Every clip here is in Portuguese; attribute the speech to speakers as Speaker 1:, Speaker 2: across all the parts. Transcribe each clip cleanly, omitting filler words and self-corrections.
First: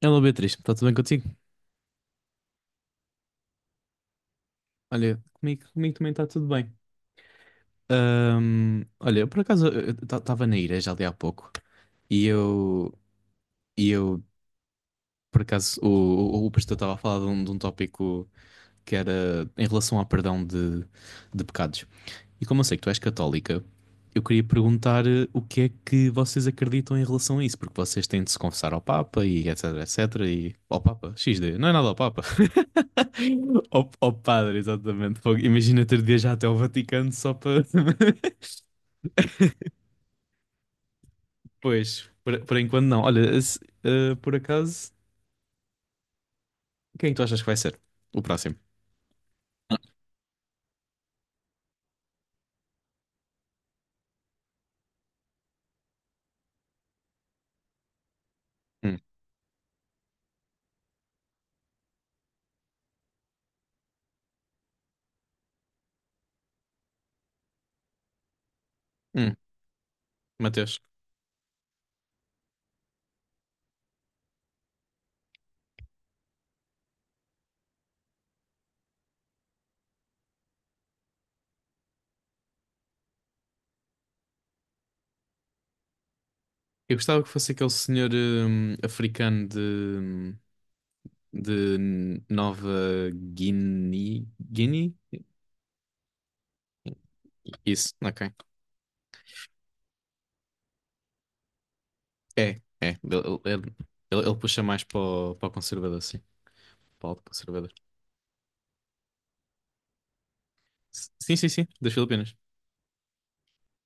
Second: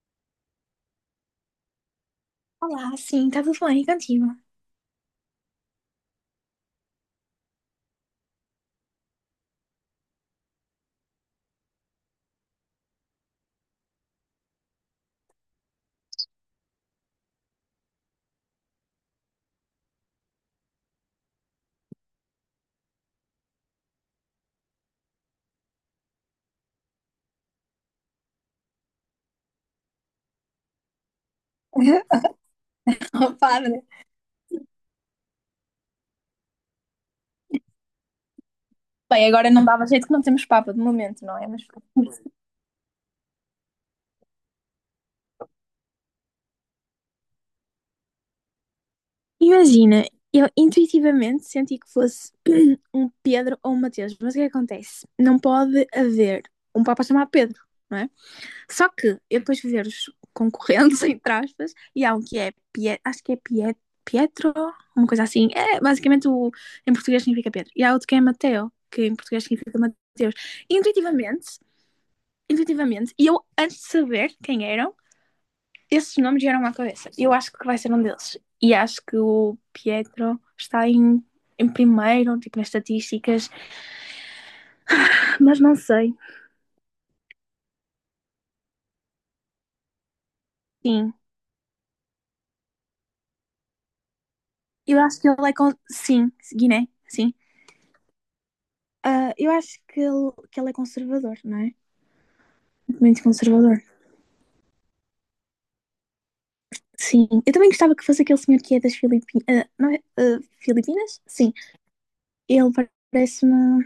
Speaker 1: Hello Beatriz, está tudo bem contigo?
Speaker 2: Olá, sim, está tudo bem e contigo?
Speaker 1: Olha, comigo também está tudo bem. Olha, eu por acaso estava na igreja ali há pouco e eu, e eu por acaso, o pastor estava a falar de um tópico que era em relação ao perdão de pecados. E como eu sei que tu és católica, eu queria perguntar o que é que vocês acreditam em relação a isso, porque vocês têm de se confessar ao Papa e etc, etc, e ao Papa, XD, não é nada ao Papa.
Speaker 2: Para, né?
Speaker 1: Ao padre, exatamente. Fogo. Imagina ter de viajar até ao Vaticano só para.
Speaker 2: Bem, agora não dava jeito que não temos papa de momento, não é? Mas pronto.
Speaker 1: Pois, por enquanto não. Olha, por acaso, quem tu achas que vai ser o próximo?
Speaker 2: Imagina, eu intuitivamente senti que fosse um Pedro ou um Mateus, mas o que é que acontece? Não pode haver um Papa chamado Pedro, não é? Só
Speaker 1: Hum.
Speaker 2: que eu depois fui ver os concorrentes, entre aspas, e há um que é Pie- acho que é Pie- Pietro, uma coisa assim. É, basicamente, em português significa Pedro. E há outro que é Mateo, que em
Speaker 1: Hum.
Speaker 2: português significa Mateus.
Speaker 1: Mateus.
Speaker 2: Intuitivamente, intuitivamente. E eu, antes de saber quem eram, esses nomes vieram à cabeça. Eu acho que vai ser um deles. E acho que o Pietro está em primeiro, tipo, nas estatísticas. Mas não sei.
Speaker 1: Eu gostava que fosse aquele senhor africano
Speaker 2: Sim.
Speaker 1: de Nova Guiné. Guiné?
Speaker 2: Eu acho que ele... é... Con... Sim, Guiné, sim.
Speaker 1: Isso, ok.
Speaker 2: Eu acho que ele é conservador, não é?
Speaker 1: É, é.
Speaker 2: Muito
Speaker 1: Ele-
Speaker 2: conservador.
Speaker 1: ele puxa mais para o conservador, sim. Para o lado
Speaker 2: Sim. Eu também
Speaker 1: conservador.
Speaker 2: gostava que fosse aquele senhor que é das Filipinas. Não é?
Speaker 1: S-
Speaker 2: Filipinas?
Speaker 1: Sim, sim,
Speaker 2: Sim.
Speaker 1: sim. Das Filipinas.
Speaker 2: Ele parece-me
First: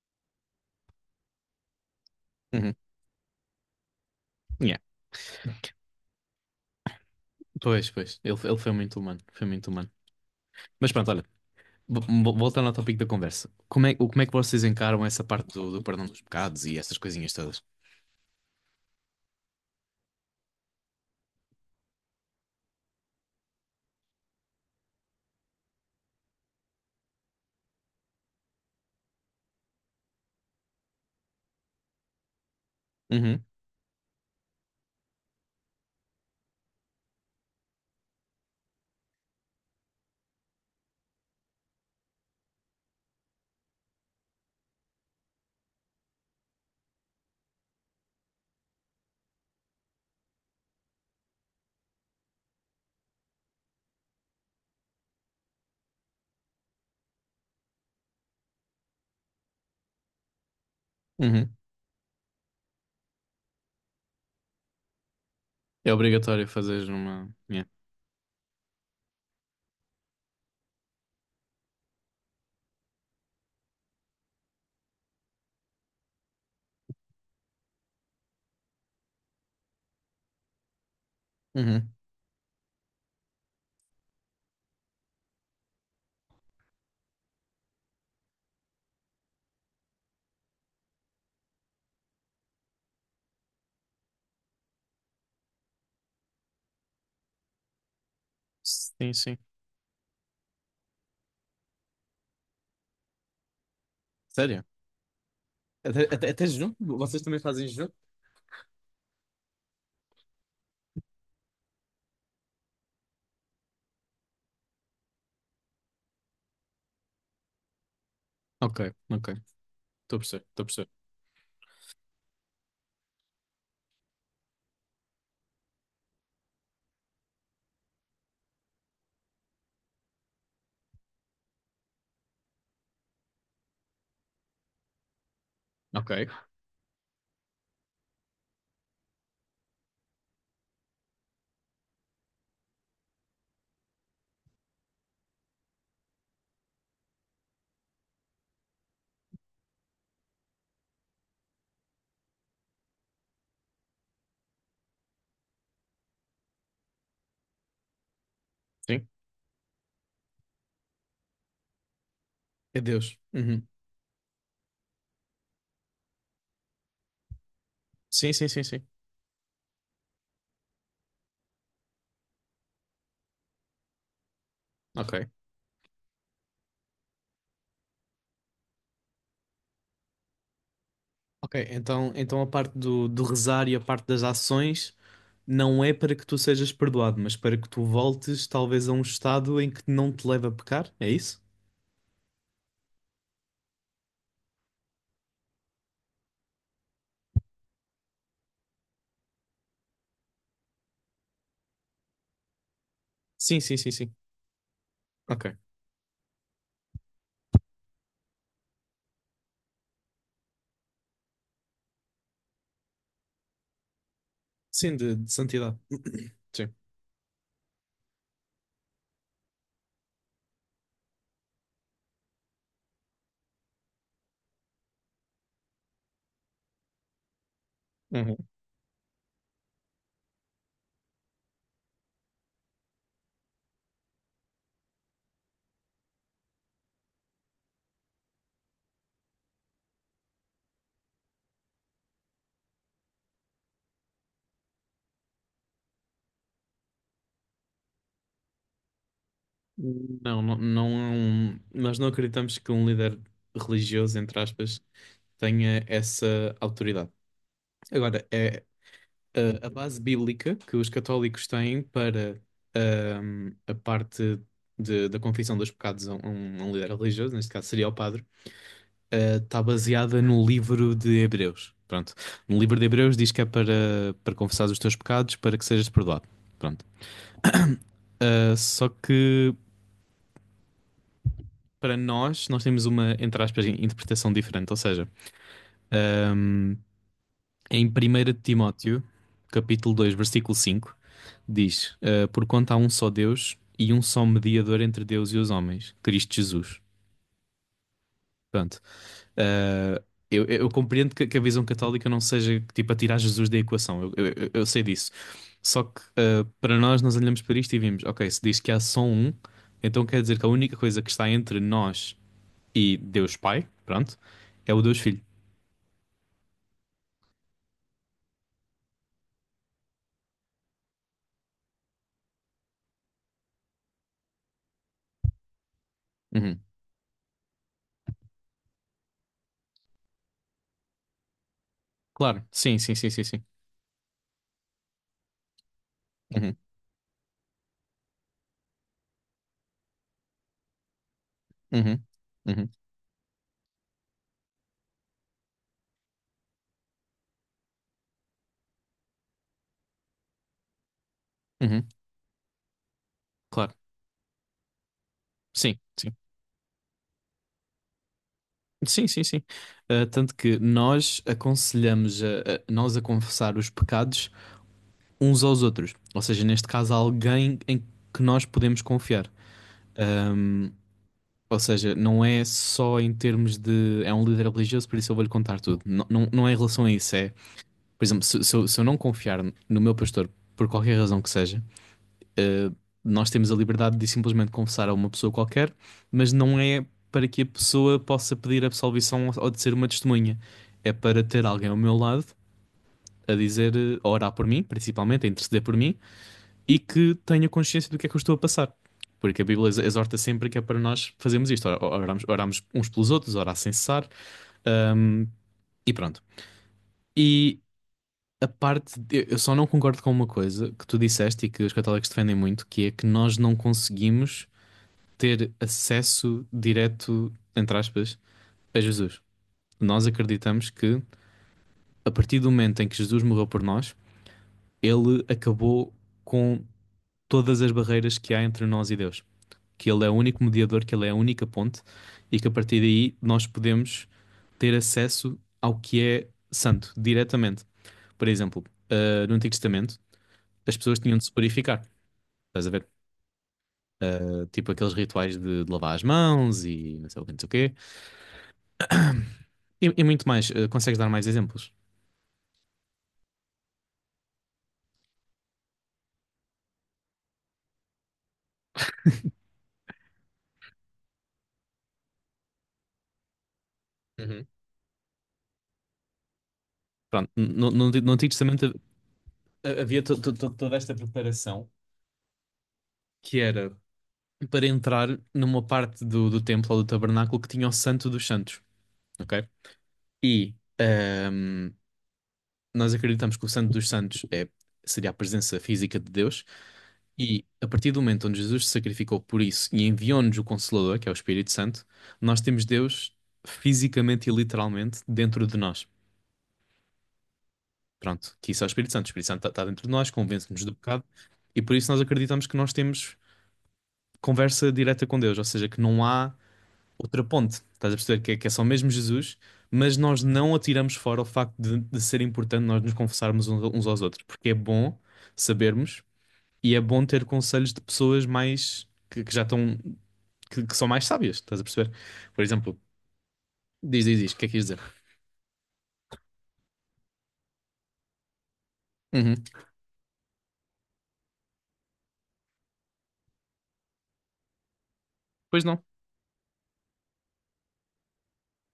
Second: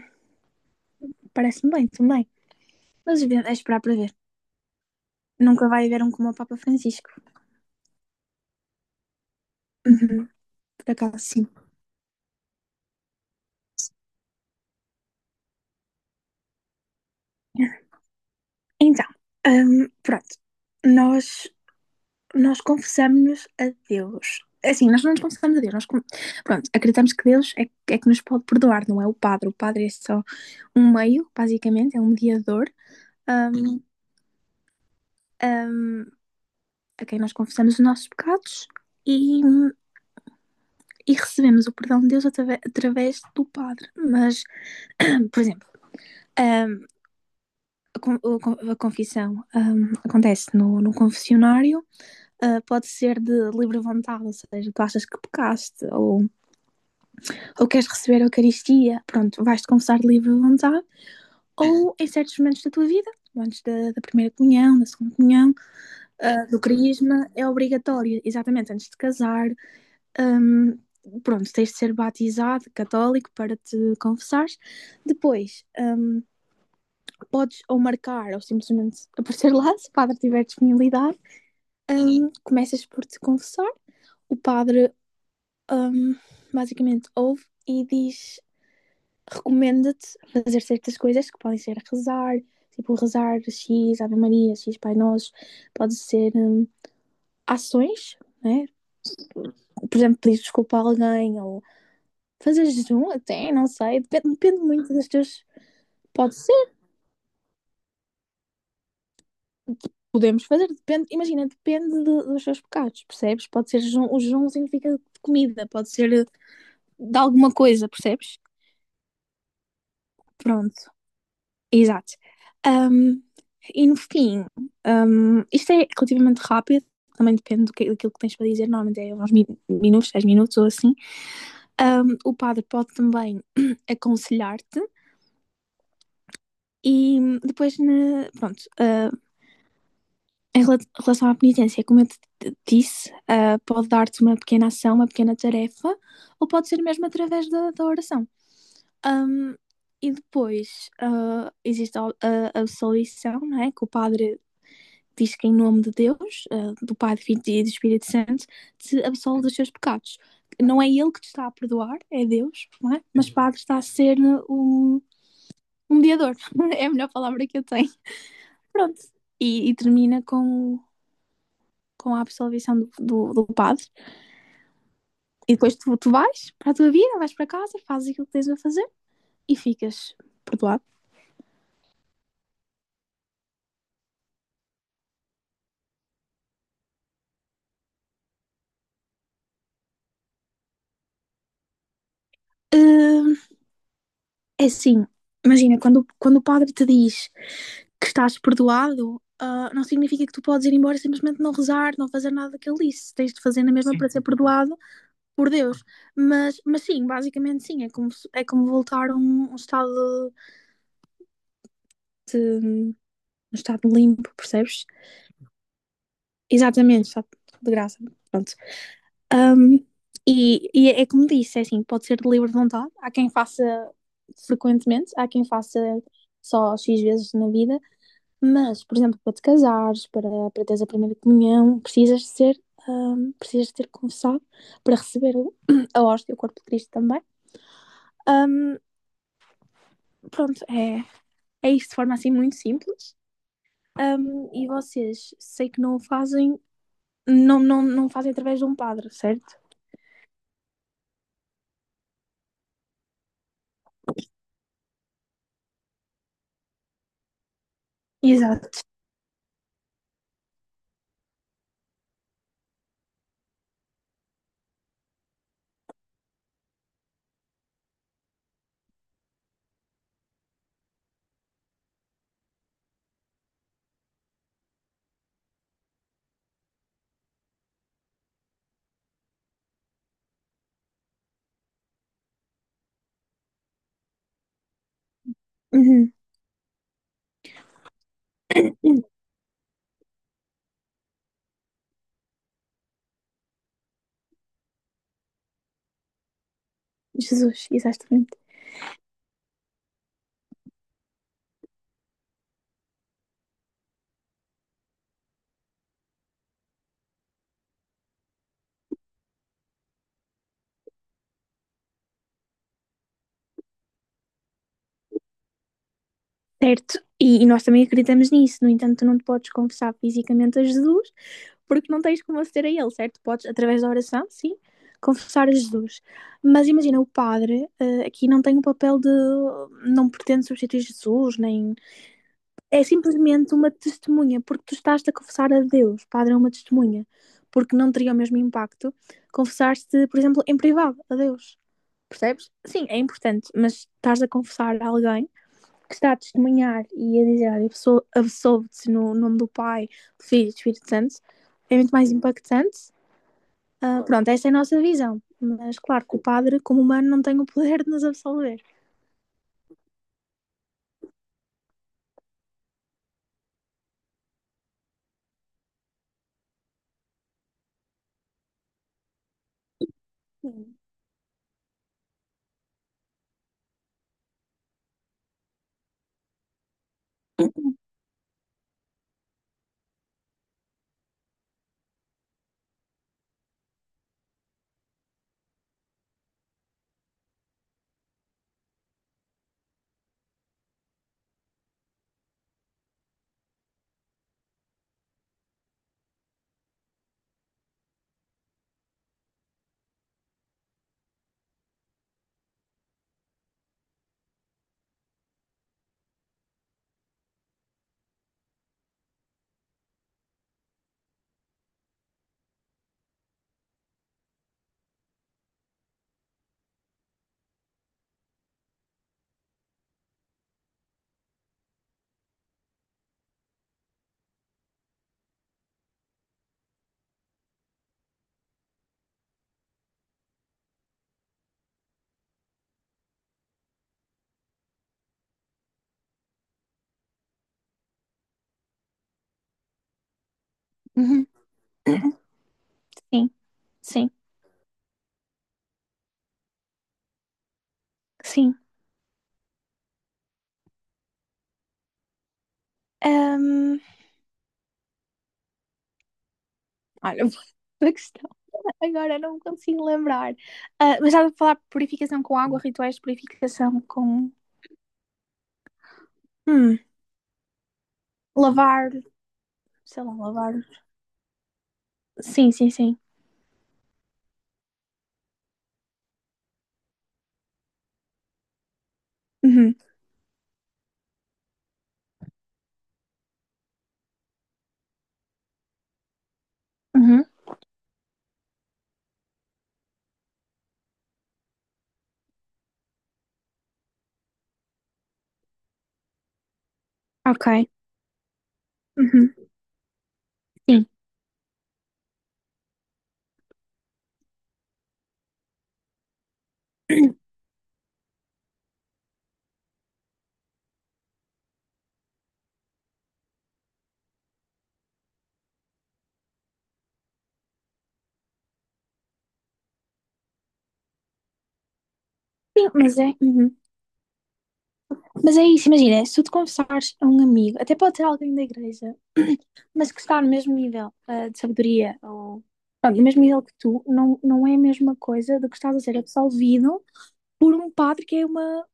Speaker 2: parece bem também.
Speaker 1: Uhum.
Speaker 2: Mas é esperar para ver.
Speaker 1: Yeah.
Speaker 2: Nunca vai haver um como o Papa Francisco.
Speaker 1: Pois, pois. Ele foi muito humano. Foi muito humano.
Speaker 2: Uhum, por
Speaker 1: Mas pronto,
Speaker 2: acaso,
Speaker 1: olha.
Speaker 2: sim.
Speaker 1: Voltando ao tópico da conversa. Como é, como é que vocês encaram essa parte do perdão dos pecados e essas coisinhas todas?
Speaker 2: Então, pronto. Nós, nós confessamos-nos a Deus. Assim, nós não nos confessamos a Deus. Pronto, acreditamos que Deus é que nos pode perdoar, não é o padre. O padre é só um meio, basicamente, é um mediador,
Speaker 1: Uhum,
Speaker 2: hum, hum, a quem nós confessamos os nossos pecados e, e recebemos o perdão de Deus através do padre. Mas, por exemplo, hum, a, con- a confissão acontece no confessionário, pode ser de livre vontade, ou seja, tu achas que pecaste ou queres receber a Eucaristia, pronto, vais-te confessar de livre vontade,
Speaker 1: uhum.
Speaker 2: ou em certos momentos da tua vida, antes da primeira comunhão, da segunda comunhão,
Speaker 1: É obrigatório
Speaker 2: do
Speaker 1: fazeres uma.
Speaker 2: crisma, é
Speaker 1: Yeah.
Speaker 2: obrigatório, exatamente, antes de casar, ahm, pronto, tens de ser batizado católico para te confessares. Depois, podes ou marcar ou simplesmente aparecer lá, se o padre tiver disponibilidade.
Speaker 1: Uhum.
Speaker 2: Começas por te confessar, o padre hum, basicamente ouve e diz, recomenda-te fazer certas coisas que podem ser rezar, tipo rezar X Ave Maria, X Pai Nosso, pode ser ações, né?
Speaker 1: Sim, sim.
Speaker 2: Por exemplo, pedir desculpa a alguém ou fazer jejum até, não sei, depende
Speaker 1: Sério?
Speaker 2: muito das tuas.
Speaker 1: Até, até,
Speaker 2: Pode
Speaker 1: até
Speaker 2: ser
Speaker 1: jejum? Vocês também fazem jejum?
Speaker 2: Podemos fazer, depende, imagina, depende dos seus pecados, percebes? Pode ser jejum, o jejum significa de comida, pode ser de alguma coisa, percebes?
Speaker 1: Ok, ok. Estou a perceber, estou a perceber.
Speaker 2: Pronto, exato. Ahm, e no fim, isto é relativamente rápido, também depende do que, daquilo que tens para dizer, normalmente é uns minutos, 10 minutos ou assim. O padre pode também aconselhar-te
Speaker 1: Ok,
Speaker 2: e depois, pronto, em relação à penitência, como eu te disse, pode dar-te uma pequena ação, uma pequena tarefa, ou pode ser mesmo através da oração. Ahm, e depois existe a absolvição, não é? Que o padre diz que, em nome de Deus, do Pai, do Filho e do Espírito Santo, te
Speaker 1: sim.
Speaker 2: absolve dos seus pecados. Não é ele que te está a perdoar, é Deus,
Speaker 1: É
Speaker 2: não é?
Speaker 1: Deus.
Speaker 2: Mas o padre
Speaker 1: Uhum.
Speaker 2: está a ser um, um mediador. É a melhor palavra que eu tenho.
Speaker 1: Sim, sim, sim, sim.
Speaker 2: Pronto. E termina com a absolvição do padre.
Speaker 1: Ok.
Speaker 2: E depois tu vais para a tua vida, vais para casa, fazes aquilo que tens a fazer e ficas perdoado.
Speaker 1: Ok, então a parte do rezar e a parte das ações. Não é para que tu sejas perdoado, mas para que tu voltes talvez a um estado em que não te leva a pecar, é isso?
Speaker 2: Hum, É assim, imagina, quando o padre te diz que estás perdoado, não significa que tu podes ir embora e simplesmente não rezar, não fazer nada que ele disse. Tens de
Speaker 1: Sim,
Speaker 2: fazer na
Speaker 1: sim, sim,
Speaker 2: mesma, sim, para
Speaker 1: sim.
Speaker 2: ser perdoado por
Speaker 1: Ok.
Speaker 2: Deus. Mas sim, basicamente sim, é como voltar a um estado limpo, percebes?
Speaker 1: Sim, de santidade. Sim.
Speaker 2: Exatamente, só de graça. Pronto. Um, e é como disse, é assim, pode ser de livre vontade. Há quem faça frequentemente, há quem faça só X vezes na vida,
Speaker 1: Uhum.
Speaker 2: mas, por exemplo, para te casares, para teres a primeira comunhão, precisas de ter confessado para receber a hóstia, o corpo de Cristo também. Um, Pronto, é isto de forma assim muito simples. E vocês, sei que não o fazem, não, não, não fazem através de um padre, certo?
Speaker 1: Não, não, não, nós não acreditamos que um líder religioso, entre aspas, tenha essa autoridade. Agora, é
Speaker 2: Exato.
Speaker 1: a base bíblica que os católicos têm para a parte da confissão dos pecados a um líder religioso, neste caso seria o padre está baseada no livro de Hebreus. Pronto. No livro de Hebreus diz que é para confessar os teus pecados para que sejas perdoado. Pronto. Ah, só que para nós temos uma, entre aspas, interpretação diferente. Ou seja,
Speaker 2: Uhum.
Speaker 1: ahm, em 1 Timóteo, capítulo 2 versículo 5 diz: Porquanto há um só Deus e um só mediador entre Deus e os homens, Cristo Jesus.
Speaker 2: Jesus, exatamente.
Speaker 1: Pronto. Uh, eu compreendo que a visão católica não seja tipo a tirar Jesus da equação, eu sei disso. Só que para nós, nós olhamos para isto e vimos: ok, se diz que há só um, então quer dizer que a única coisa que está entre nós e Deus Pai, pronto, é o Deus Filho.
Speaker 2: Certo. E nós também acreditamos nisso. No entanto, tu não te podes confessar fisicamente a Jesus, porque não tens como aceder a Ele, certo? Podes, através da oração, sim, confessar a Jesus.
Speaker 1: Uhum.
Speaker 2: Mas imagina, o padre, aqui não tem o papel de. Não pretende substituir Jesus, nem.
Speaker 1: Claro, sim,
Speaker 2: É
Speaker 1: sim, sim, sim, sim.
Speaker 2: simplesmente uma testemunha, porque tu estás-te a confessar a Deus. O padre é uma
Speaker 1: Uhum,
Speaker 2: testemunha, porque não teria o mesmo impacto confessar-te, por exemplo, em privado a Deus.
Speaker 1: uhum,
Speaker 2: Percebes?
Speaker 1: uhum,
Speaker 2: Sim, é importante, mas estás a confessar a alguém que está a testemunhar e a dizer, olha, absolve-te no nome do Pai, do Filho e do Espírito Santo, é
Speaker 1: uhum.
Speaker 2: muito mais impactante.
Speaker 1: Claro,
Speaker 2: Pronto, essa é a nossa visão. Mas
Speaker 1: sim,
Speaker 2: claro
Speaker 1: sim.
Speaker 2: que o padre, como humano, não tem o poder de nos absolver.
Speaker 1: Sim, sim, sim. Tanto que nós aconselhamos nós a confessar os pecados uns aos outros. Ou seja, neste caso, alguém em que nós podemos confiar. Ahm, ou seja, não é só em termos de é um líder religioso, por isso eu vou-lhe contar tudo. Não, não, não é em relação a isso. É, por exemplo, se eu não confiar no meu pastor, por qualquer razão que seja, eh, nós temos a liberdade de simplesmente confessar a uma pessoa qualquer, mas não é para que a pessoa possa pedir absolvição de ser uma testemunha. É para ter alguém ao meu lado a dizer, a orar por mim, principalmente, a interceder por mim, e que tenha consciência do que é que eu estou a passar. Porque a Bíblia exorta sempre que é para nós fazermos isto. Oramos uns pelos outros, orar sem cessar, hum, e pronto. E eu só não concordo com uma coisa que tu disseste e que os católicos defendem muito, que é que nós não conseguimos ter acesso direto, entre aspas, a Jesus. Nós acreditamos que a partir do momento em que Jesus morreu por nós, ele acabou com todas as barreiras que há entre nós e Deus. Que ele é o único mediador, que ele é a única ponte, e que a partir daí nós podemos ter acesso ao que é santo, diretamente. Por exemplo, no Antigo Testamento, as pessoas tinham de se purificar. Estás a ver?
Speaker 2: Sim, sim,
Speaker 1: Ah, tipo aqueles rituais de lavar as mãos e não sei o que, não sei o quê.
Speaker 2: sim.
Speaker 1: E muito mais. Ah, consegues dar mais exemplos?
Speaker 2: Ahm, Olha, a questão agora não me consigo lembrar. Mas estava a falar de purificação com água, rituais de purificação com
Speaker 1: Uhum.
Speaker 2: hum,
Speaker 1: Pronto, no Antigo Testamento
Speaker 2: lavar, sei
Speaker 1: havia
Speaker 2: lá,
Speaker 1: to- to- to-
Speaker 2: lavar.
Speaker 1: toda esta preparação
Speaker 2: Sim, sim, sim.
Speaker 1: que era para entrar numa parte do templo ou do tabernáculo que tinha o Santo dos Santos, ok?
Speaker 2: Uhum,
Speaker 1: E nós acreditamos que o Santo dos Santos seria a presença física de Deus,
Speaker 2: uhum,
Speaker 1: e a partir do momento onde Jesus se sacrificou por isso e enviou-nos o Consolador, que é o Espírito Santo, nós temos Deus fisicamente e literalmente dentro de nós.
Speaker 2: ok.
Speaker 1: Pronto, que isso é o Espírito Santo. O Espírito
Speaker 2: Uhum,
Speaker 1: Santo está dentro de nós, convence-nos do
Speaker 2: sim.
Speaker 1: pecado, e por isso nós acreditamos que nós temos conversa direta com Deus, ou seja, que não há outra ponte. Estás a perceber que é, só mesmo Jesus, mas nós não atiramos fora o facto de ser importante nós nos confessarmos uns aos outros, porque é bom sabermos. E é bom ter conselhos de pessoas mais que já estão que são mais sábias, estás a perceber? Por
Speaker 2: Sim,
Speaker 1: exemplo,
Speaker 2: mas é, uhum.
Speaker 1: diz, o que é que quis dizer?
Speaker 2: Mas é isso, imagina, se tu te confessares a um amigo, até pode ser alguém da igreja,
Speaker 1: Uhum.
Speaker 2: mas que está no mesmo nível, de sabedoria ou pronto, no mesmo nível que tu, não, não é a mesma coisa do que
Speaker 1: Pois
Speaker 2: estás a
Speaker 1: não.
Speaker 2: ser absolvido por um padre que é uma,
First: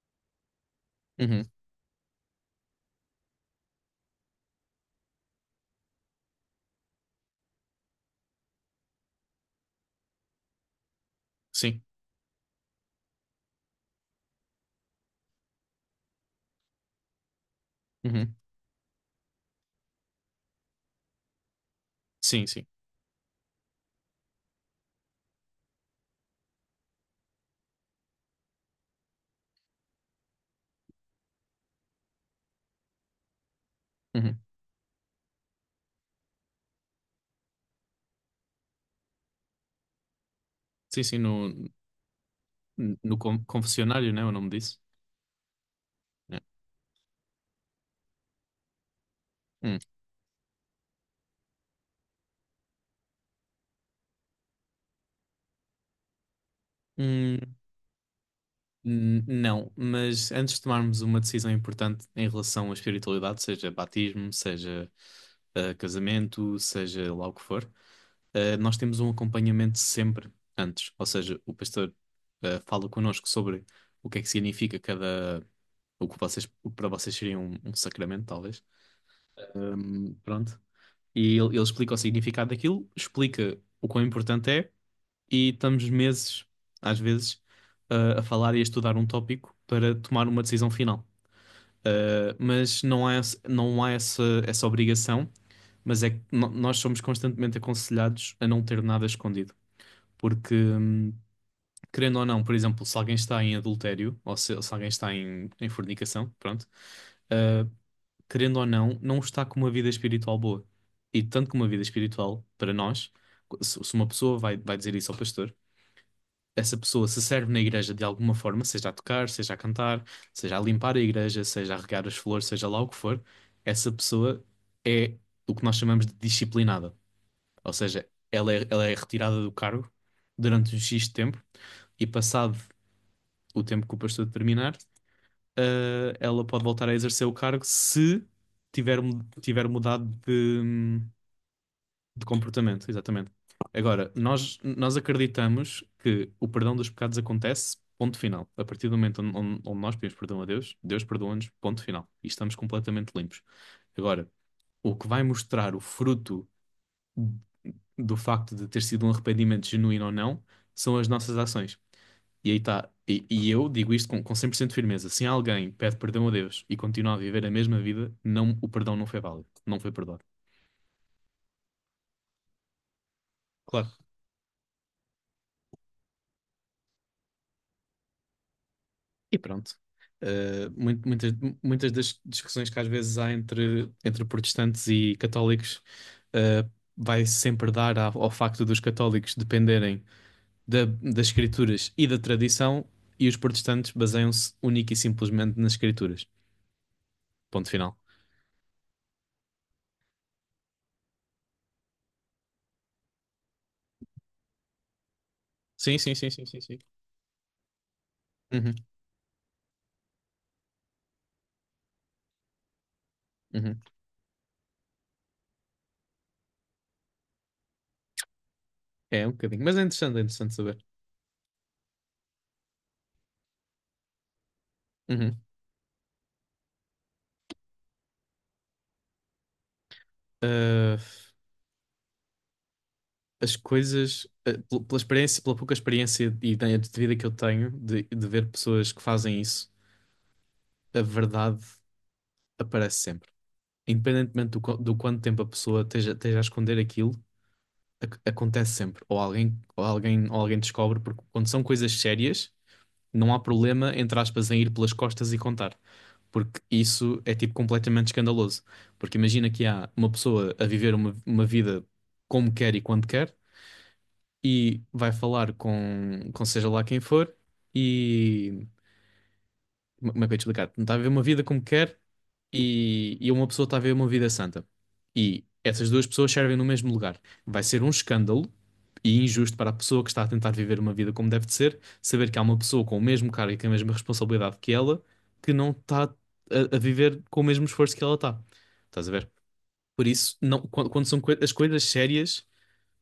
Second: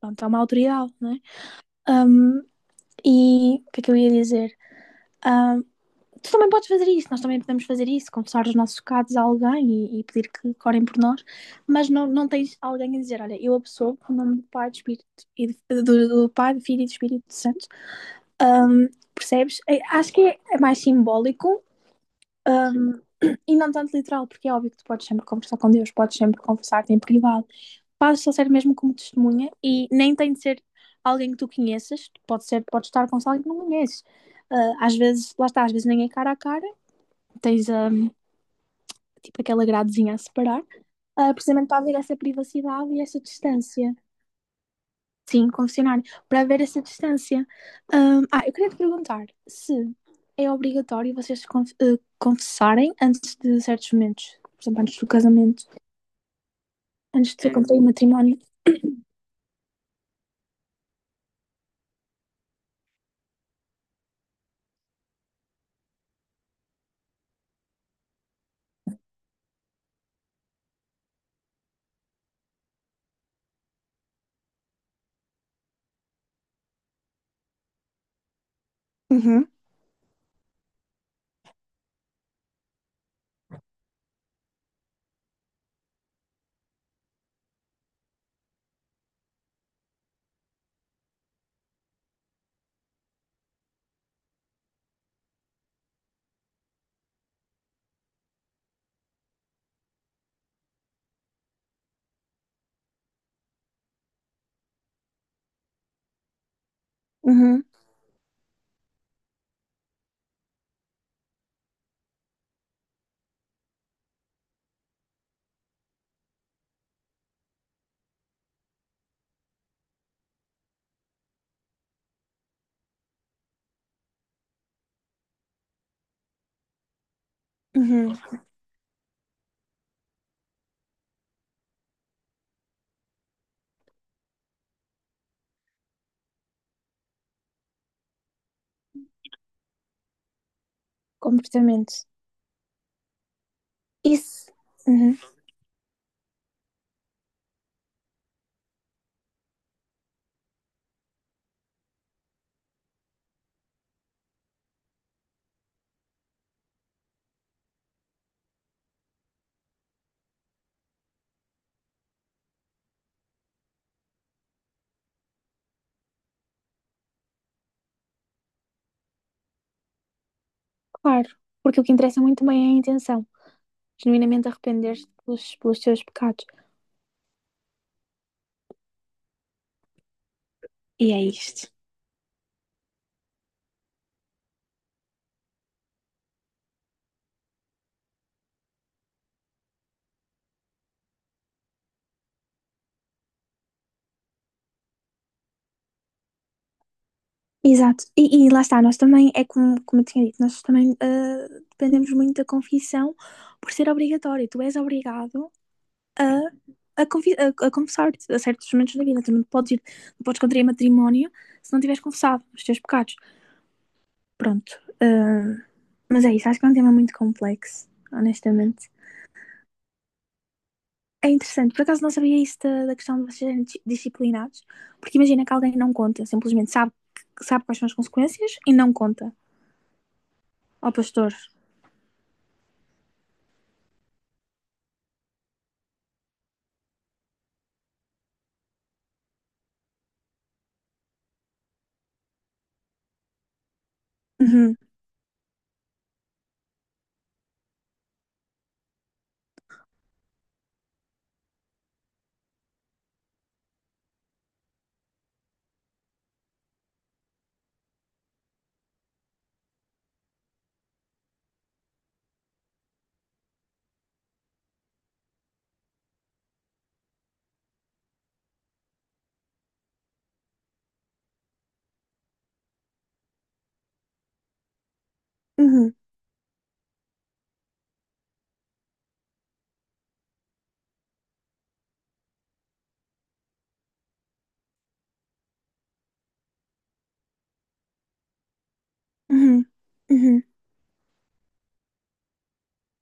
Speaker 2: pronto, é uma autoridade, não é?
Speaker 1: Uhum.
Speaker 2: Ahm, e o que é que eu ia dizer? Ah, Tu também podes fazer isso, nós também podemos fazer isso, confessar os nossos pecados a alguém e pedir que orem por nós,
Speaker 1: Sim,
Speaker 2: mas não tens alguém a dizer, olha, eu absolvo o nome e do Pai, do Filho e do Espírito Santo.
Speaker 1: Uhum.
Speaker 2: Ahm, Percebes? Acho que é mais simbólico,
Speaker 1: sim, sim.
Speaker 2: ahm, e não tanto literal, porque é óbvio que tu podes sempre conversar com Deus, podes sempre conversar-te em privado. Fazes só ser mesmo como testemunha e nem tem de ser alguém que tu conheças, pode ser, pode estar com alguém que não conheces.
Speaker 1: Uhum.
Speaker 2: Às vezes, lá está, às vezes nem é cara a cara, tens um, tipo aquela gradezinha a separar,
Speaker 1: Sim, sim, no,
Speaker 2: precisamente para haver essa privacidade e
Speaker 1: no
Speaker 2: essa
Speaker 1: con-
Speaker 2: distância.
Speaker 1: confessionário, né? O nome disso.
Speaker 2: Sim, confessionário,
Speaker 1: É.
Speaker 2: para haver essa distância. Eu queria te perguntar se
Speaker 1: Uhum.
Speaker 2: é obrigatório vocês confessarem antes de certos momentos, por exemplo, antes do casamento, antes
Speaker 1: Hum,
Speaker 2: de cumprir o matrimónio.
Speaker 1: não, mas antes de tomarmos uma decisão importante em relação à espiritualidade, seja batismo, seja casamento, seja lá o que for, nós temos um acompanhamento sempre antes, ou seja, o pastor fala connosco sobre o que é que significa cada, o que vocês, o que para vocês seria um sacramento, talvez.
Speaker 2: Uhum,
Speaker 1: Pronto. E ele explica o significado daquilo, explica o quão importante é, e estamos meses, às vezes, a falar e a estudar um tópico para tomar uma decisão final. Mas não há, não há essa obrigação, mas é que nós somos constantemente aconselhados a não ter nada escondido. Porque, querendo ou não, por exemplo, se alguém está em adultério, ou se alguém está em fornicação, pronto,
Speaker 2: uhum,
Speaker 1: uh, querendo ou não, não está com uma vida espiritual boa. E tanto que uma vida espiritual, para nós, se uma pessoa vai dizer isso ao pastor, essa pessoa se serve na igreja de alguma forma, seja a tocar, seja a cantar, seja a limpar a igreja, seja a regar as flores, seja lá o que for, essa pessoa é o que nós chamamos de disciplinada. Ou seja,
Speaker 2: uhum.
Speaker 1: ela é retirada do cargo durante um X tempo e passado o tempo que o pastor determinar, ela pode voltar a exercer o cargo se tiver, tiver mudado de,
Speaker 2: Completamente.
Speaker 1: de comportamento, exatamente. Agora,
Speaker 2: Isso,
Speaker 1: nós
Speaker 2: uhum,
Speaker 1: acreditamos que o perdão dos pecados acontece, ponto final. A partir do momento onde nós pedimos perdão a Deus, Deus perdoa-nos, ponto final. E estamos completamente limpos. Agora, o que vai mostrar o fruto do facto de ter sido um arrependimento genuíno ou não são as nossas ações. E aí está. E eu digo isto com 100% de firmeza. Se alguém pede perdão a Deus e continua a viver a mesma vida, não, o perdão não foi válido. Não foi perdoado.
Speaker 2: claro. Porque o que interessa muito bem é a intenção.
Speaker 1: Claro.
Speaker 2: Genuinamente arrepender-te pelos teus pecados.
Speaker 1: E pronto. Uh, mui-
Speaker 2: E é
Speaker 1: muitas,
Speaker 2: isto.
Speaker 1: muitas das discussões que às vezes há entre protestantes e católicos, uh, vai sempre dar ao facto dos católicos dependerem das escrituras e da tradição, e os protestantes baseiam-se única e simplesmente nas escrituras. Ponto final.
Speaker 2: Exato. E lá está, nós também, é como, como eu tinha dito, nós também, dependemos muito da confissão por ser obrigatório. Tu és obrigado
Speaker 1: Sim, sim, sim,
Speaker 2: a,
Speaker 1: sim, sim, sim.
Speaker 2: a confessar-te a certos
Speaker 1: Uhum,
Speaker 2: momentos da vida. Tu não podes contrair matrimónio se não tiveres confessado os teus pecados.
Speaker 1: uhum.
Speaker 2: Pronto. Mas é isso, acho que é um tema muito complexo, honestamente.
Speaker 1: É, um bocadinho. Mas é interessante saber.
Speaker 2: É interessante, por acaso não sabia isso da questão de vocês serem disciplinados, porque
Speaker 1: Uhum.
Speaker 2: imagina que alguém não conta, simplesmente sabe, sabe quais são as consequências e não conta ao
Speaker 1: Ah,
Speaker 2: pastor.
Speaker 1: as coisas, pela experiência, pela pouca experiência e ideia de vida que eu tenho de ver pessoas que fazem isso, a verdade aparece sempre. Independentemente do,
Speaker 2: Uhum,
Speaker 1: qu- do quanto tempo a pessoa esteja, a esconder aquilo, acontece sempre. Ou alguém descobre, porque quando são coisas sérias, não há problema, entre aspas, em ir pelas costas e contar. Porque isso é tipo completamente escandaloso. Porque imagina que há uma pessoa a viver uma vida como quer e quando quer, e vai falar com seja lá quem for, e como é que eu ia te explicar? Tentar viver uma vida como quer e uma pessoa está a viver uma vida santa. E essas
Speaker 2: uhum,
Speaker 1: duas pessoas servem no mesmo lugar. Vai ser um escândalo e injusto para a pessoa que está a tentar viver uma vida como deve de ser, saber que há uma pessoa com o mesmo cargo e com a mesma responsabilidade que ela que não está a viver com o mesmo esforço que ela está. Estás a ver?
Speaker 2: uhum,
Speaker 1: Por isso,
Speaker 2: uhum,
Speaker 1: não, quando são as coisas sérias,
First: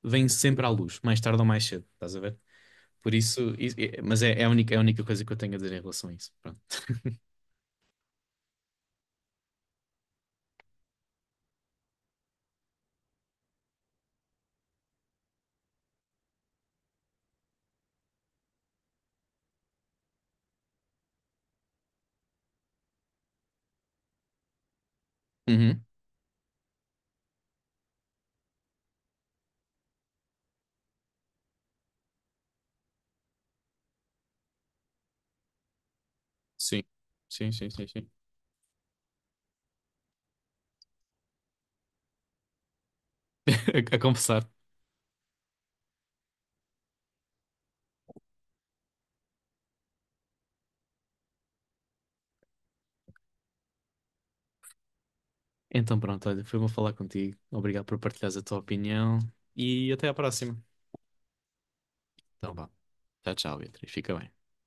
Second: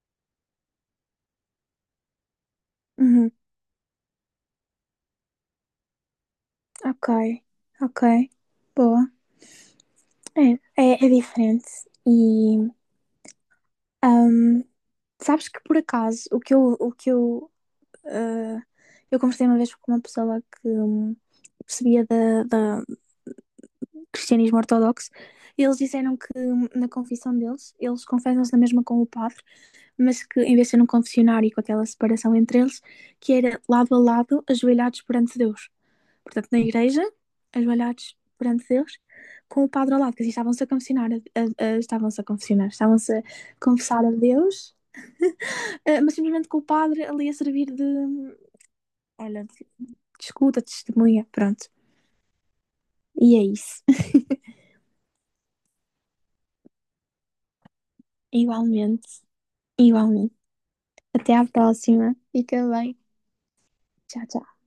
Speaker 1: vêm sempre à luz, mais tarde ou mais cedo. Estás a ver? Por
Speaker 2: uhum.
Speaker 1: isso, mas é a única, é a única, coisa que eu tenho a dizer em relação a isso. Pronto.
Speaker 2: Ok, ok, boa. É, é diferente. E ahm, sabes que por acaso o que eu, ah, eu conversei uma vez com uma pessoa que percebia cristianismo ortodoxo. Eles
Speaker 1: Uhum.
Speaker 2: disseram que na confissão deles, eles confessam-se na mesma com o padre, mas que em vez de ser num confessionário com aquela separação entre eles, que era lado a lado, ajoelhados perante Deus. Portanto, na
Speaker 1: Sim,
Speaker 2: igreja,
Speaker 1: sim, sim, sim, sim.
Speaker 2: ajoelhados perante Deus, com o padre ao lado, que assim estavam-se a
Speaker 1: A
Speaker 2: confessar a
Speaker 1: conversar.
Speaker 2: Deus, mas simplesmente com o padre ali a servir de, olha, de escuta, de testemunha, pronto. E é isso.
Speaker 1: Então pronto, olha, foi bom falar contigo. Obrigado por partilhares a tua
Speaker 2: Igualmente,
Speaker 1: opinião e até à
Speaker 2: igualmente.
Speaker 1: próxima.
Speaker 2: Até à próxima.
Speaker 1: Então
Speaker 2: Fica
Speaker 1: vá.
Speaker 2: bem.
Speaker 1: Tchau, tchau, Beatriz. Fica
Speaker 2: Tchau,
Speaker 1: bem.
Speaker 2: tchau.